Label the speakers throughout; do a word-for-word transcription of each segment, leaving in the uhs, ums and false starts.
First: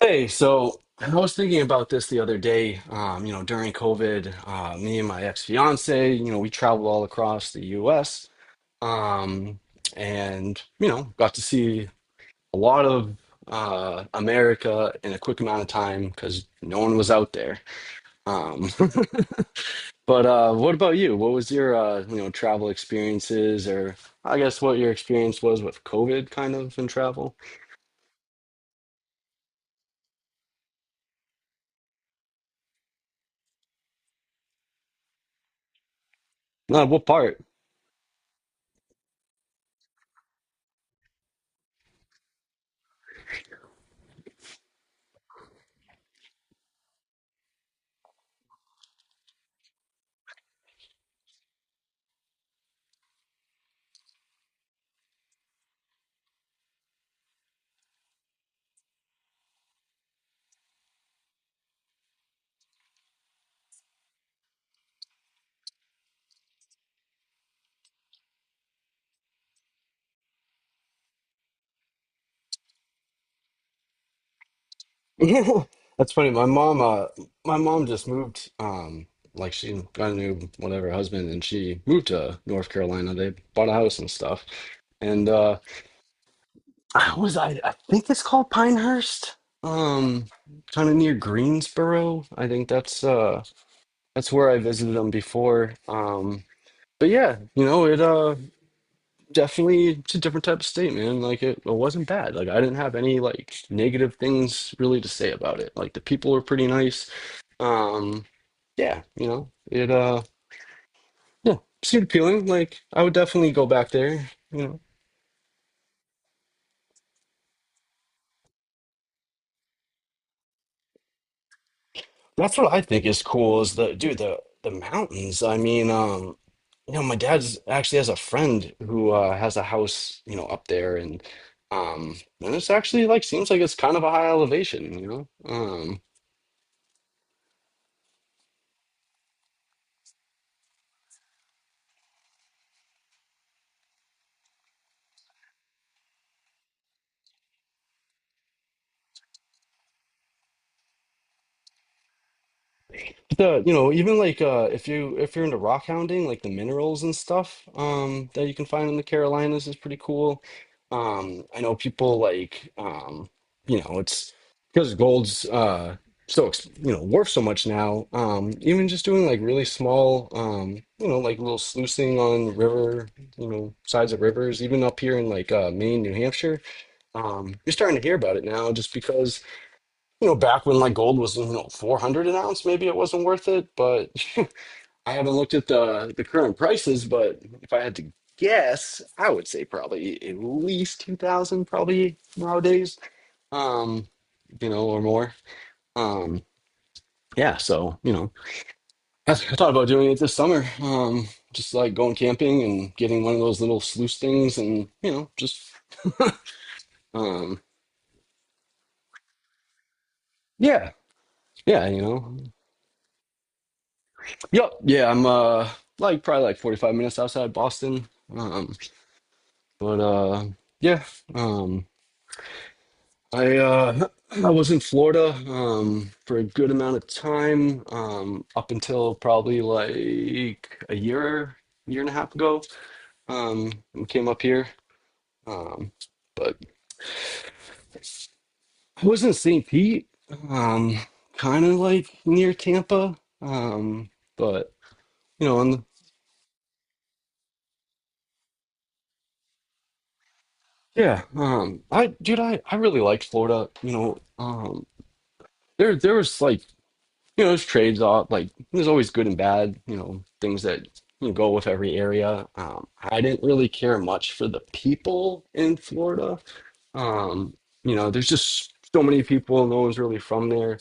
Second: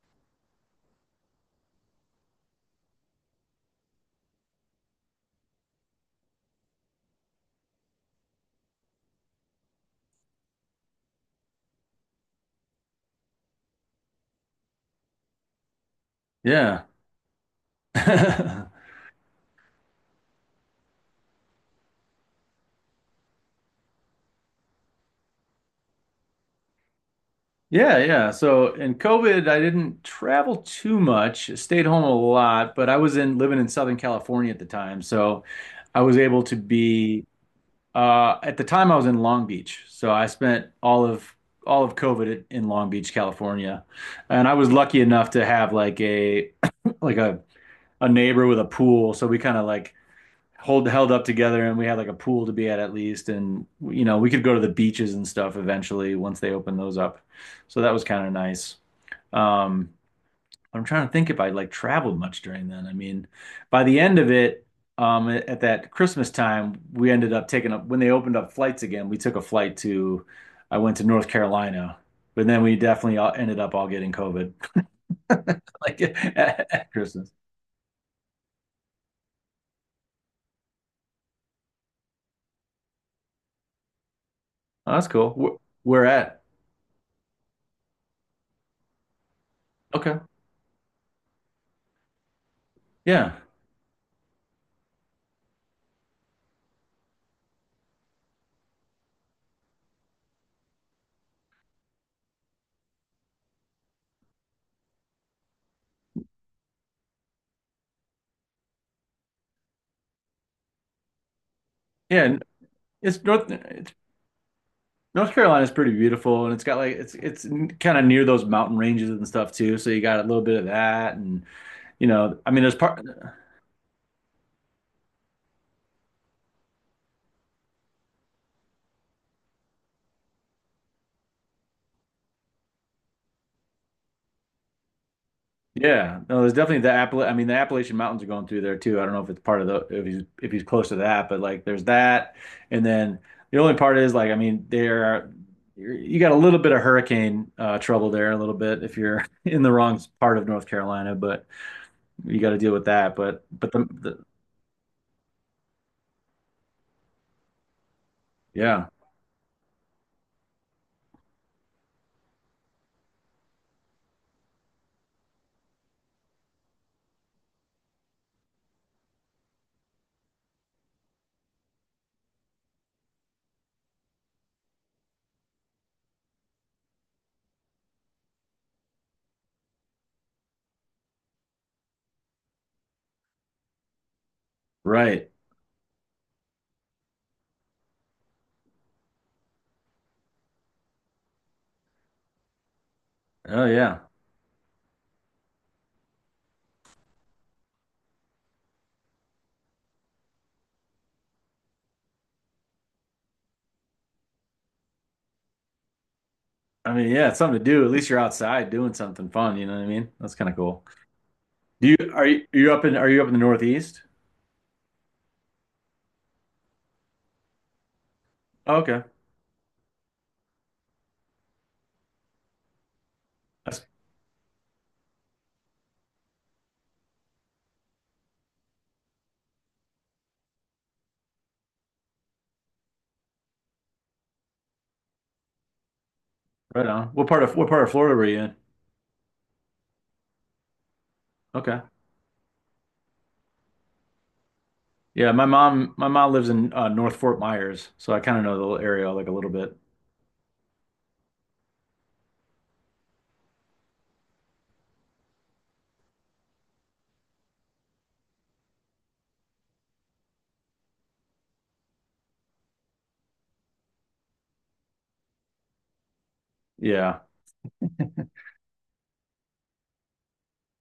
Speaker 1: Hey, so I was thinking about this the other day. Um, you know, during COVID, uh, me and my ex-fiance, you know, we traveled all across the U S. Um, and you know, got to see a lot of uh, America in a quick amount of time because no
Speaker 2: Yeah.
Speaker 1: one was out there. Um, but uh, what about you? What was your uh, you know, travel experiences, or I guess what your experience was with COVID, kind of in travel?
Speaker 2: Yeah, yeah. So in COVID, I didn't travel too much, stayed home a lot, but I was in living in Southern California at the time. So I was able to
Speaker 1: Uh, what
Speaker 2: be
Speaker 1: part?
Speaker 2: uh at the time I was in Long Beach. So I spent all of all of COVID at- in Long Beach, California. And I was lucky enough to have like a like a a neighbor with a pool, so we kind of like hold held up together, and we had like a pool to be at at least. And you know we could go to the beaches and stuff eventually once they opened those up, so that was kind of nice. um I'm trying to think if I like traveled much during then. I mean, by the end of it, um at at that Christmas time we ended up taking up when they opened up flights again, we took a flight to, I went to North Carolina, but then we definitely all ended up all getting COVID like
Speaker 1: That's funny. My
Speaker 2: at,
Speaker 1: mom,
Speaker 2: at
Speaker 1: uh,
Speaker 2: Christmas.
Speaker 1: my mom just moved. Um, like she got a new whatever husband, and she moved to North Carolina. They bought a house and stuff.
Speaker 2: Oh, that's
Speaker 1: And uh,
Speaker 2: cool. Wh- where at?
Speaker 1: I was I, I think it's called Pinehurst.
Speaker 2: Okay.
Speaker 1: Um, Kind of near Greensboro. I think that's
Speaker 2: Yeah,
Speaker 1: uh that's where I visited them before. Um, but yeah, you know it. Uh, definitely it's a different type of state, man. Like it, it wasn't bad. Like I didn't have any like negative things really to say about it. Like the people were pretty nice. Um, yeah, you know, it uh yeah, Seemed
Speaker 2: yeah. And
Speaker 1: appealing. Like I would
Speaker 2: it's north
Speaker 1: definitely go back
Speaker 2: it's
Speaker 1: there, you know.
Speaker 2: North Carolina is pretty beautiful, and it's got like it's it's kind of near those mountain ranges and stuff too. So you got a little bit of that. And you know, I
Speaker 1: That's
Speaker 2: mean,
Speaker 1: what
Speaker 2: there's
Speaker 1: I
Speaker 2: part.
Speaker 1: think is cool is the dude, the the mountains. I mean, um, you know, my dad's actually has a friend who uh has a house, you know, up there and um and it's actually like seems like it's kind of a high elevation, you know. Um
Speaker 2: Yeah, no, there's definitely the Appala. I mean, the Appalachian Mountains are going through there too. I don't know if it's part of the, if he's if he's close to that, but like there's that, and then the only part is like, I mean, there are you got a little bit of hurricane uh, trouble there a little bit if you're in the wrong part of North Carolina. But you got to deal with that. But
Speaker 1: The,
Speaker 2: but
Speaker 1: you
Speaker 2: the,
Speaker 1: know, even
Speaker 2: the
Speaker 1: like uh If you if you're into rock hounding, like the minerals and stuff um that you can
Speaker 2: Yeah.
Speaker 1: find in the Carolinas is pretty cool. Um I know people like um you know, it's because gold's uh so ex- you know, worth so much now. Um even just doing like really small um you know, like little sluicing on river, you know, sides of rivers, even up here in like uh Maine, New Hampshire. Um you're starting to hear about it now just because you know, back when like gold was, you know, four hundred an ounce, maybe it wasn't worth it, but I
Speaker 2: Right.
Speaker 1: haven't looked at the the current prices, but if I had to guess, I would say probably at least two thousand probably nowadays.
Speaker 2: Oh yeah.
Speaker 1: Um, you know, or more. Um, yeah, so, you know, I, I thought about doing it this summer. Um, just like going camping and getting one of those little sluice things and, you know, just
Speaker 2: I mean, yeah, it's something
Speaker 1: um
Speaker 2: to do. At least you're outside doing something fun. You know what I mean? That's kind of cool.
Speaker 1: yeah, yeah,
Speaker 2: Do you
Speaker 1: you
Speaker 2: are
Speaker 1: know.
Speaker 2: you are you up in are you up in the Northeast?
Speaker 1: Yep. Yeah, I'm uh like probably like forty-five minutes outside Boston. Um
Speaker 2: Oh, okay,
Speaker 1: but uh yeah, um I
Speaker 2: that's
Speaker 1: uh I was in Florida um for a good amount of time um up until probably like a year year and a half ago. Um and came up here. Um but
Speaker 2: right on. What part of what part of Florida were you in?
Speaker 1: I was in saint Pete um kind of
Speaker 2: Okay,
Speaker 1: like near Tampa. Um but
Speaker 2: yeah, my
Speaker 1: you know, on the
Speaker 2: mom my mom lives in uh, North Fort Myers, so I kind of know the little area like a little bit.
Speaker 1: Yeah, um, I dude, I, I really liked Florida. You know, um, there there was like you know, there's trades off. Like there's always good and bad. You know, things that you know, go with every area. Um, I didn't really care much for the people in Florida.
Speaker 2: Yeah,
Speaker 1: Um, you know, there's just so many people. No one's really from there.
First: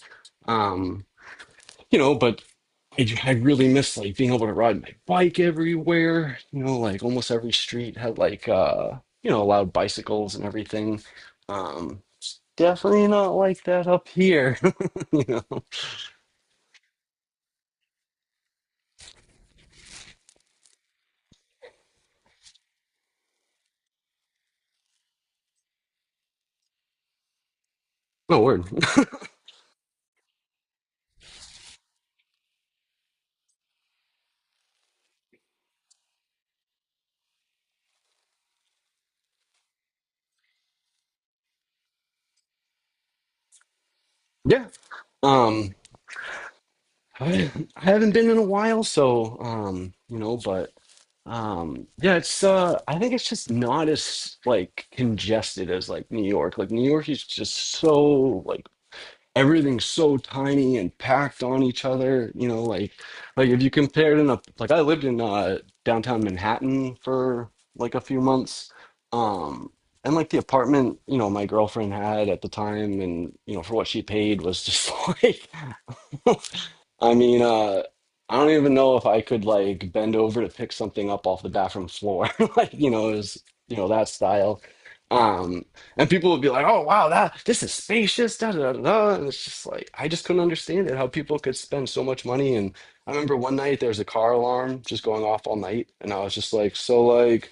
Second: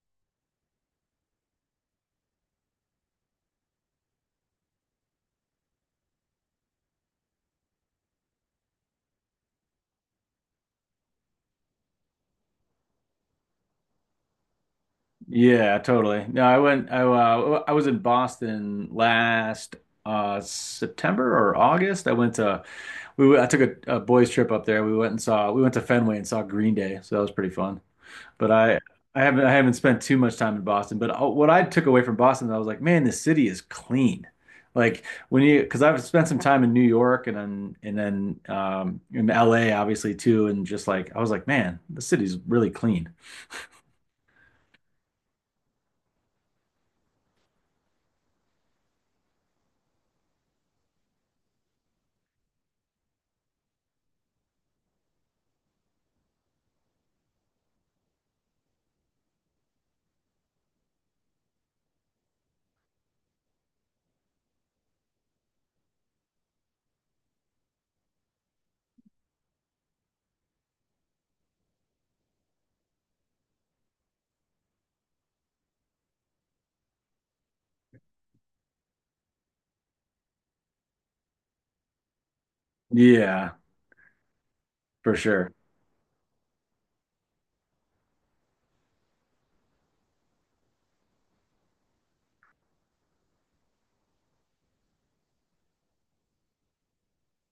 Speaker 1: Um, you know, but I, j- I really miss like being able to ride my bike everywhere. You know, like almost every street had like uh, you know, allowed bicycles and everything. Um, Definitely not like that up here. You know,
Speaker 2: yeah, totally. No, I went. I uh, I was in Boston last uh September or August. I went to, we went- I took a, a boys trip up there. We went and saw we went to Fenway and saw Green Day, so that was pretty fun.
Speaker 1: no
Speaker 2: But
Speaker 1: word.
Speaker 2: I, I haven't, I haven't spent too much time in Boston. But uh, what I took away from Boston, I was like, man, this city is clean. Like when you, because I've spent some time in New York, and then and then um, in L A obviously too, and just like I was like, man, the city's really clean.
Speaker 1: Yeah. Um, I, I haven't been in a while, so um, you know, but um, yeah, it's uh, I think it's just not as like congested as like New York. Like New York is just so like everything's so tiny and packed on each other you know like like if you compared in a like I lived in uh downtown manhattan for like a few months um and like the apartment you know my girlfriend had at the time and you know for what she paid was just like I mean, uh, I don't even know if I could like bend over to pick something up off the bathroom floor. Like, you know, is
Speaker 2: Yeah,
Speaker 1: you know that style.
Speaker 2: for sure.
Speaker 1: Um, and people would be like, "Oh, wow, that this is spacious." Da, da, da, da. And it's just like I just couldn't understand it how people could spend so much money. And I remember one night there was a car alarm just going off all night, and I was just like, "So like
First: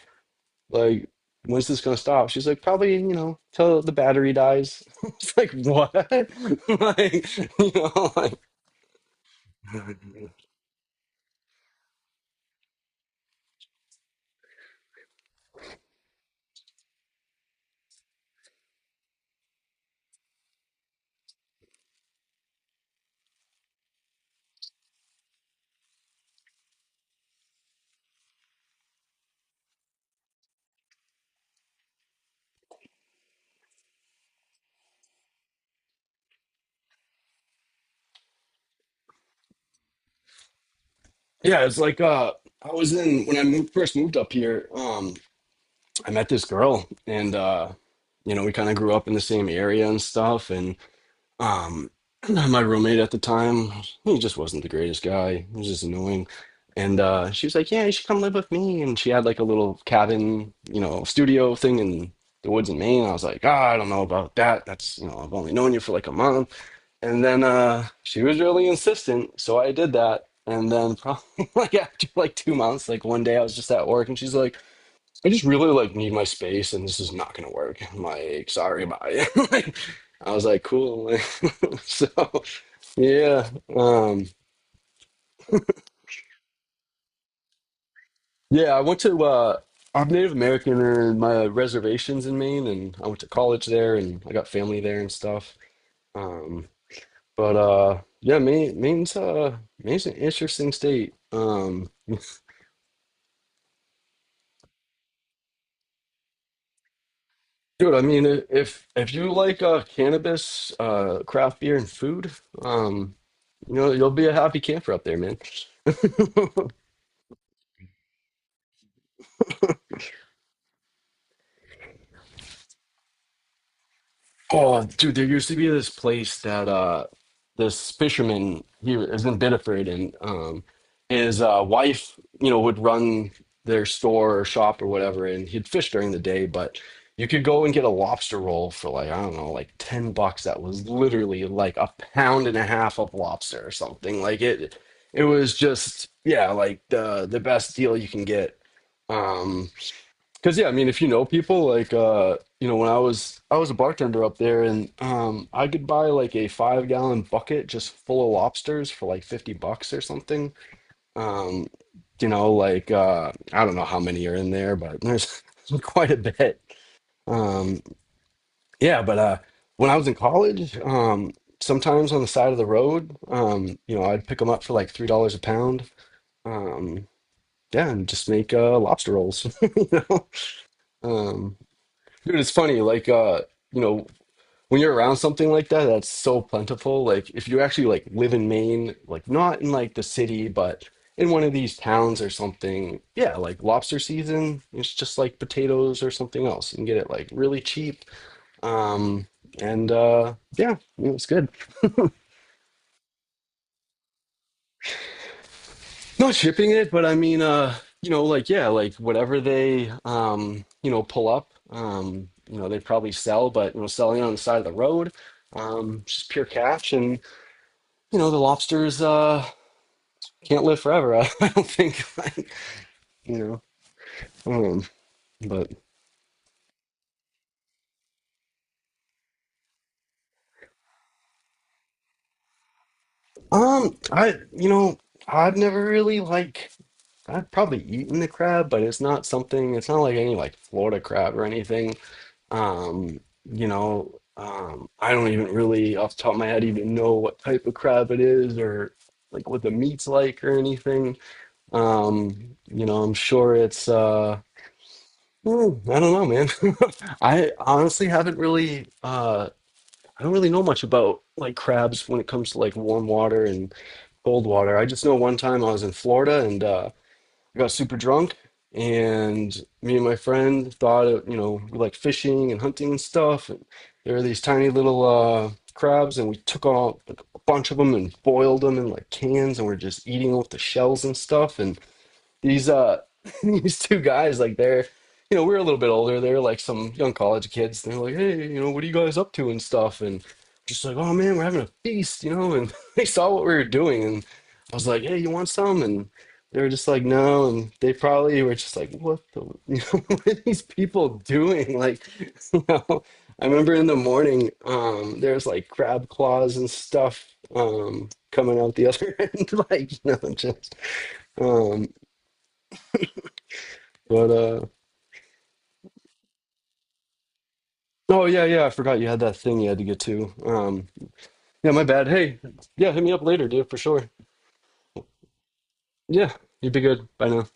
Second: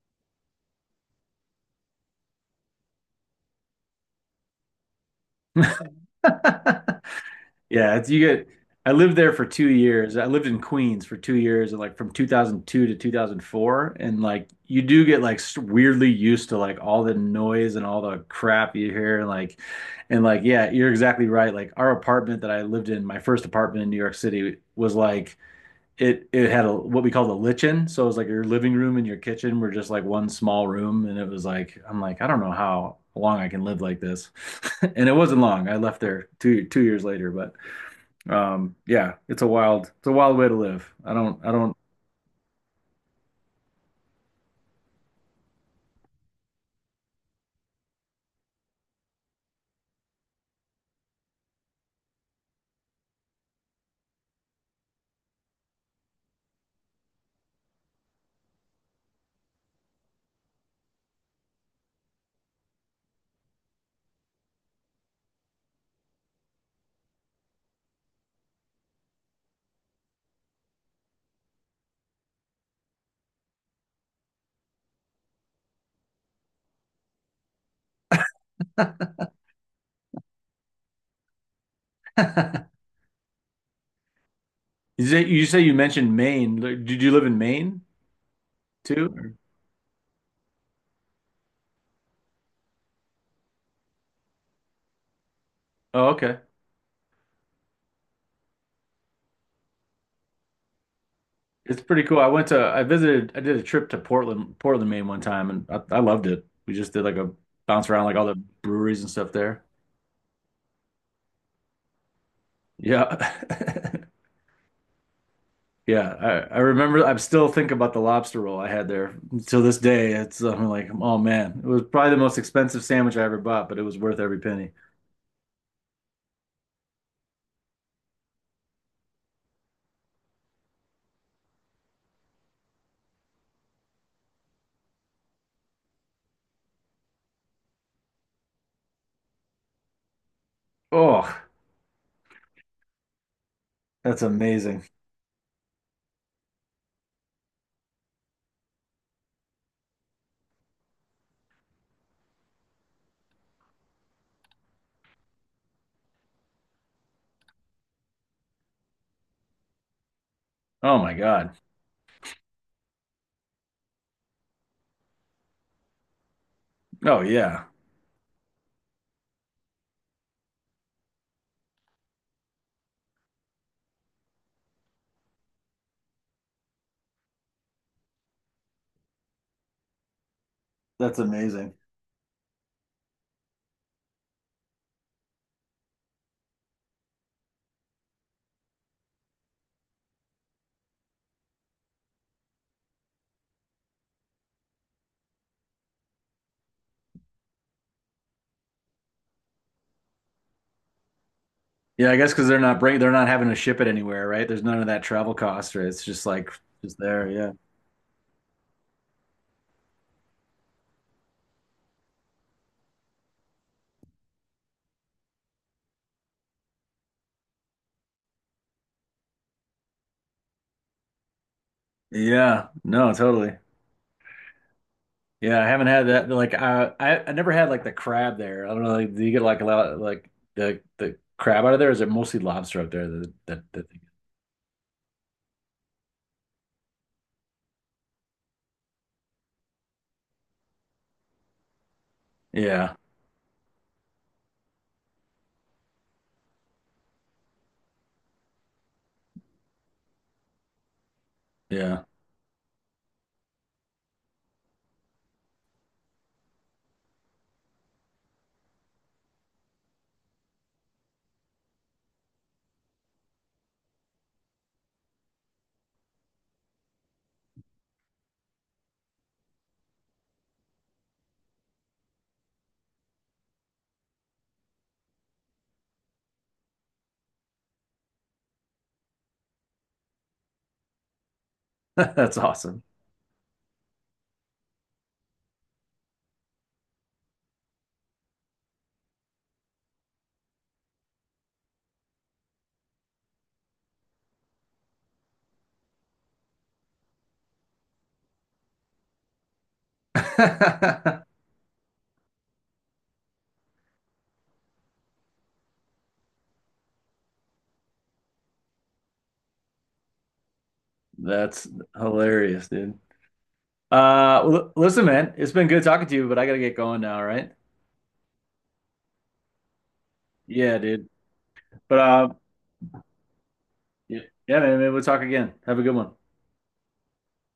Speaker 1: like." When's this gonna stop? She's like, probably, you know, till the battery dies. It's like, what? Like, you
Speaker 2: Yeah, it's
Speaker 1: know,
Speaker 2: you get. I lived there for two
Speaker 1: Yeah,
Speaker 2: years. I lived in Queens for two years, and like from two thousand two to two thousand four, and like you do get like s- weirdly used to like all the noise and all the crap you hear. And like, and like yeah, you're exactly right. Like our apartment that I lived in, my first apartment in New York City was like, it it had a, what we called a lichen, so it was like your living room and your kitchen were just like one small room, and it was like, I'm like, I don't know how long I can live like this. And it wasn't long. I left there two two years later, but. Um, yeah, it's a wild, it's a wild way to live. I don't.
Speaker 1: it's like uh I was in when I moved first moved up here, um I met this girl and uh you know, we kind of grew up in the same area and stuff and um my roommate at the time, he just wasn't the greatest guy. He was just annoying. And uh she was like, "Yeah, you should come live with me." And she had like a little cabin, you know, studio thing in the woods in Maine. I was like, "Ah, I don't know about that. That's, you know, I've only known you for like a month." And then uh, she was really insistent, so I did that. And then probably like after like two months, like one day I was just at work, and she's like, "I just really like need my space, and this is not gonna work." I'm like, "Sorry,
Speaker 2: I
Speaker 1: bye." like, I was like, "Cool." so
Speaker 2: don't.
Speaker 1: yeah, um,
Speaker 2: You say you say you mentioned Maine. Like, did you live in Maine
Speaker 1: yeah. I went
Speaker 2: too?
Speaker 1: to
Speaker 2: Or-
Speaker 1: uh, I'm Native American, and my reservations in Maine, and I went to college there, and I got family there and stuff.
Speaker 2: Oh, okay.
Speaker 1: Um, but uh, yeah, Maine, Maine's uh, Maine's an interesting state.
Speaker 2: It's
Speaker 1: Um,
Speaker 2: pretty cool. I went to, I visited, I did a trip to Portland, Portland, Maine one time, and I, I loved it. We just did like a bounce
Speaker 1: Dude, I
Speaker 2: around, like
Speaker 1: mean,
Speaker 2: all the
Speaker 1: i- if
Speaker 2: breweries and
Speaker 1: if you
Speaker 2: stuff
Speaker 1: like
Speaker 2: there.
Speaker 1: uh, cannabis, uh, craft beer, and food,
Speaker 2: Yeah.
Speaker 1: um, you know, you'll be a happy camper up there, man.
Speaker 2: Yeah, I, I remember. I still think about the lobster roll I had there till this day. It's, I'm like, oh man, it was probably the most expensive sandwich I ever bought, but it was worth every penny.
Speaker 1: Oh, dude, there used to be this place that uh this fisherman here is in Biddeford and um his uh wife, you know, would run their store or shop or whatever and he'd fish during the day, but you could go and get a lobster roll for like, I don't know, like ten bucks that was
Speaker 2: Oh,
Speaker 1: literally like a pound and a half of lobster or something.
Speaker 2: that's
Speaker 1: Like it
Speaker 2: amazing.
Speaker 1: it was just yeah, like the the best deal you can get. Um Cause yeah, I mean, if you know people, like uh, you know, when I was I was a bartender up there, and um, I could buy like a five gallon bucket just full of lobsters for like fifty bucks or something.
Speaker 2: Oh my God.
Speaker 1: Um, you know, like uh, I don't know how many are in there, but there's quite a bit.
Speaker 2: Oh yeah.
Speaker 1: Um, yeah, but uh, when I was in college, um, sometimes on the side of the road, um, you know, I'd pick them up for like three dollars a pound. Um, yeah, and just make uh, lobster rolls. You know,
Speaker 2: That's
Speaker 1: um,
Speaker 2: amazing.
Speaker 1: Dude, it's funny, like uh, you know, when you're around something like that, that's so plentiful. Like if you actually like live in Maine, like not in like the city, but in one of these towns or something, yeah, like lobster season, it's just like potatoes or something else. You can get it like really cheap. Um, and uh yeah, you know, it's good.
Speaker 2: Yeah, I guess because they're not bring they're not having to ship it anywhere, right? There's none of that travel cost, right? It's just
Speaker 1: Not
Speaker 2: like
Speaker 1: shipping it,
Speaker 2: just
Speaker 1: but I
Speaker 2: there.
Speaker 1: mean,
Speaker 2: Yeah.
Speaker 1: uh, you know, like yeah, like whatever they, um, you know, pull up, um, you know, they probably sell, but you know, selling it on the side of the road, um, just pure cash, and you know, the lobsters uh can't live forever. I don't think, like,
Speaker 2: Yeah. No,
Speaker 1: you
Speaker 2: totally.
Speaker 1: know, um,
Speaker 2: Yeah, I
Speaker 1: but
Speaker 2: haven't had that. Like, I I, I never had like the crab there. I don't know. Like, do you get like a lot, like the the crab out of there? Or is it mostly lobster up there? That that, that
Speaker 1: um,
Speaker 2: thing?
Speaker 1: I, you know, I've never really like, I've probably eaten the crab, but it's not something. It's not like any like Florida crab or anything.
Speaker 2: Yeah.
Speaker 1: Um, you know, um, I don't even really, off the top of my head, even know what type of crab it is or like what the meat's like or anything.
Speaker 2: Yeah.
Speaker 1: Um, you know, I'm sure it's, uh, hmm, I don't know, man. I honestly haven't really, uh, I don't really know much about like crabs when it comes to like warm water and cold water. I just know one time I was in Florida and. uh, I got super drunk, and me and my friend thought, of, you know, we like fishing and hunting and stuff. And there were these tiny little uh, crabs, and we took all like, a bunch of them and boiled them in like cans, and we're just eating them with the shells and stuff. And
Speaker 2: That's
Speaker 1: these
Speaker 2: awesome.
Speaker 1: uh these two guys like they're you know we we're a little bit older they're like some young college kids they're like hey you know what are you guys up to and stuff and just like oh man we're having a feast you know and they saw what we were doing and I was like hey you want some and they were just like no and they probably were just like what the you know what are these people doing like you know I remember in the morning um there's like crab claws and stuff um coming out the other end like you know just
Speaker 2: That's
Speaker 1: um.
Speaker 2: hilarious, dude.
Speaker 1: But
Speaker 2: Uh,
Speaker 1: uh
Speaker 2: well, listen, man, it's been good talking to you, but I gotta get going now, all right?
Speaker 1: oh yeah, yeah, I forgot you had that thing you had to get to.
Speaker 2: Yeah,
Speaker 1: Um
Speaker 2: dude.
Speaker 1: yeah, my
Speaker 2: But
Speaker 1: bad.
Speaker 2: uh,
Speaker 1: Hey, yeah, hit me up later, dude, for sure.
Speaker 2: Yeah. Yeah, man, maybe we'll talk again. Have a good one.
Speaker 1: Yeah, you'd be good. Bye now.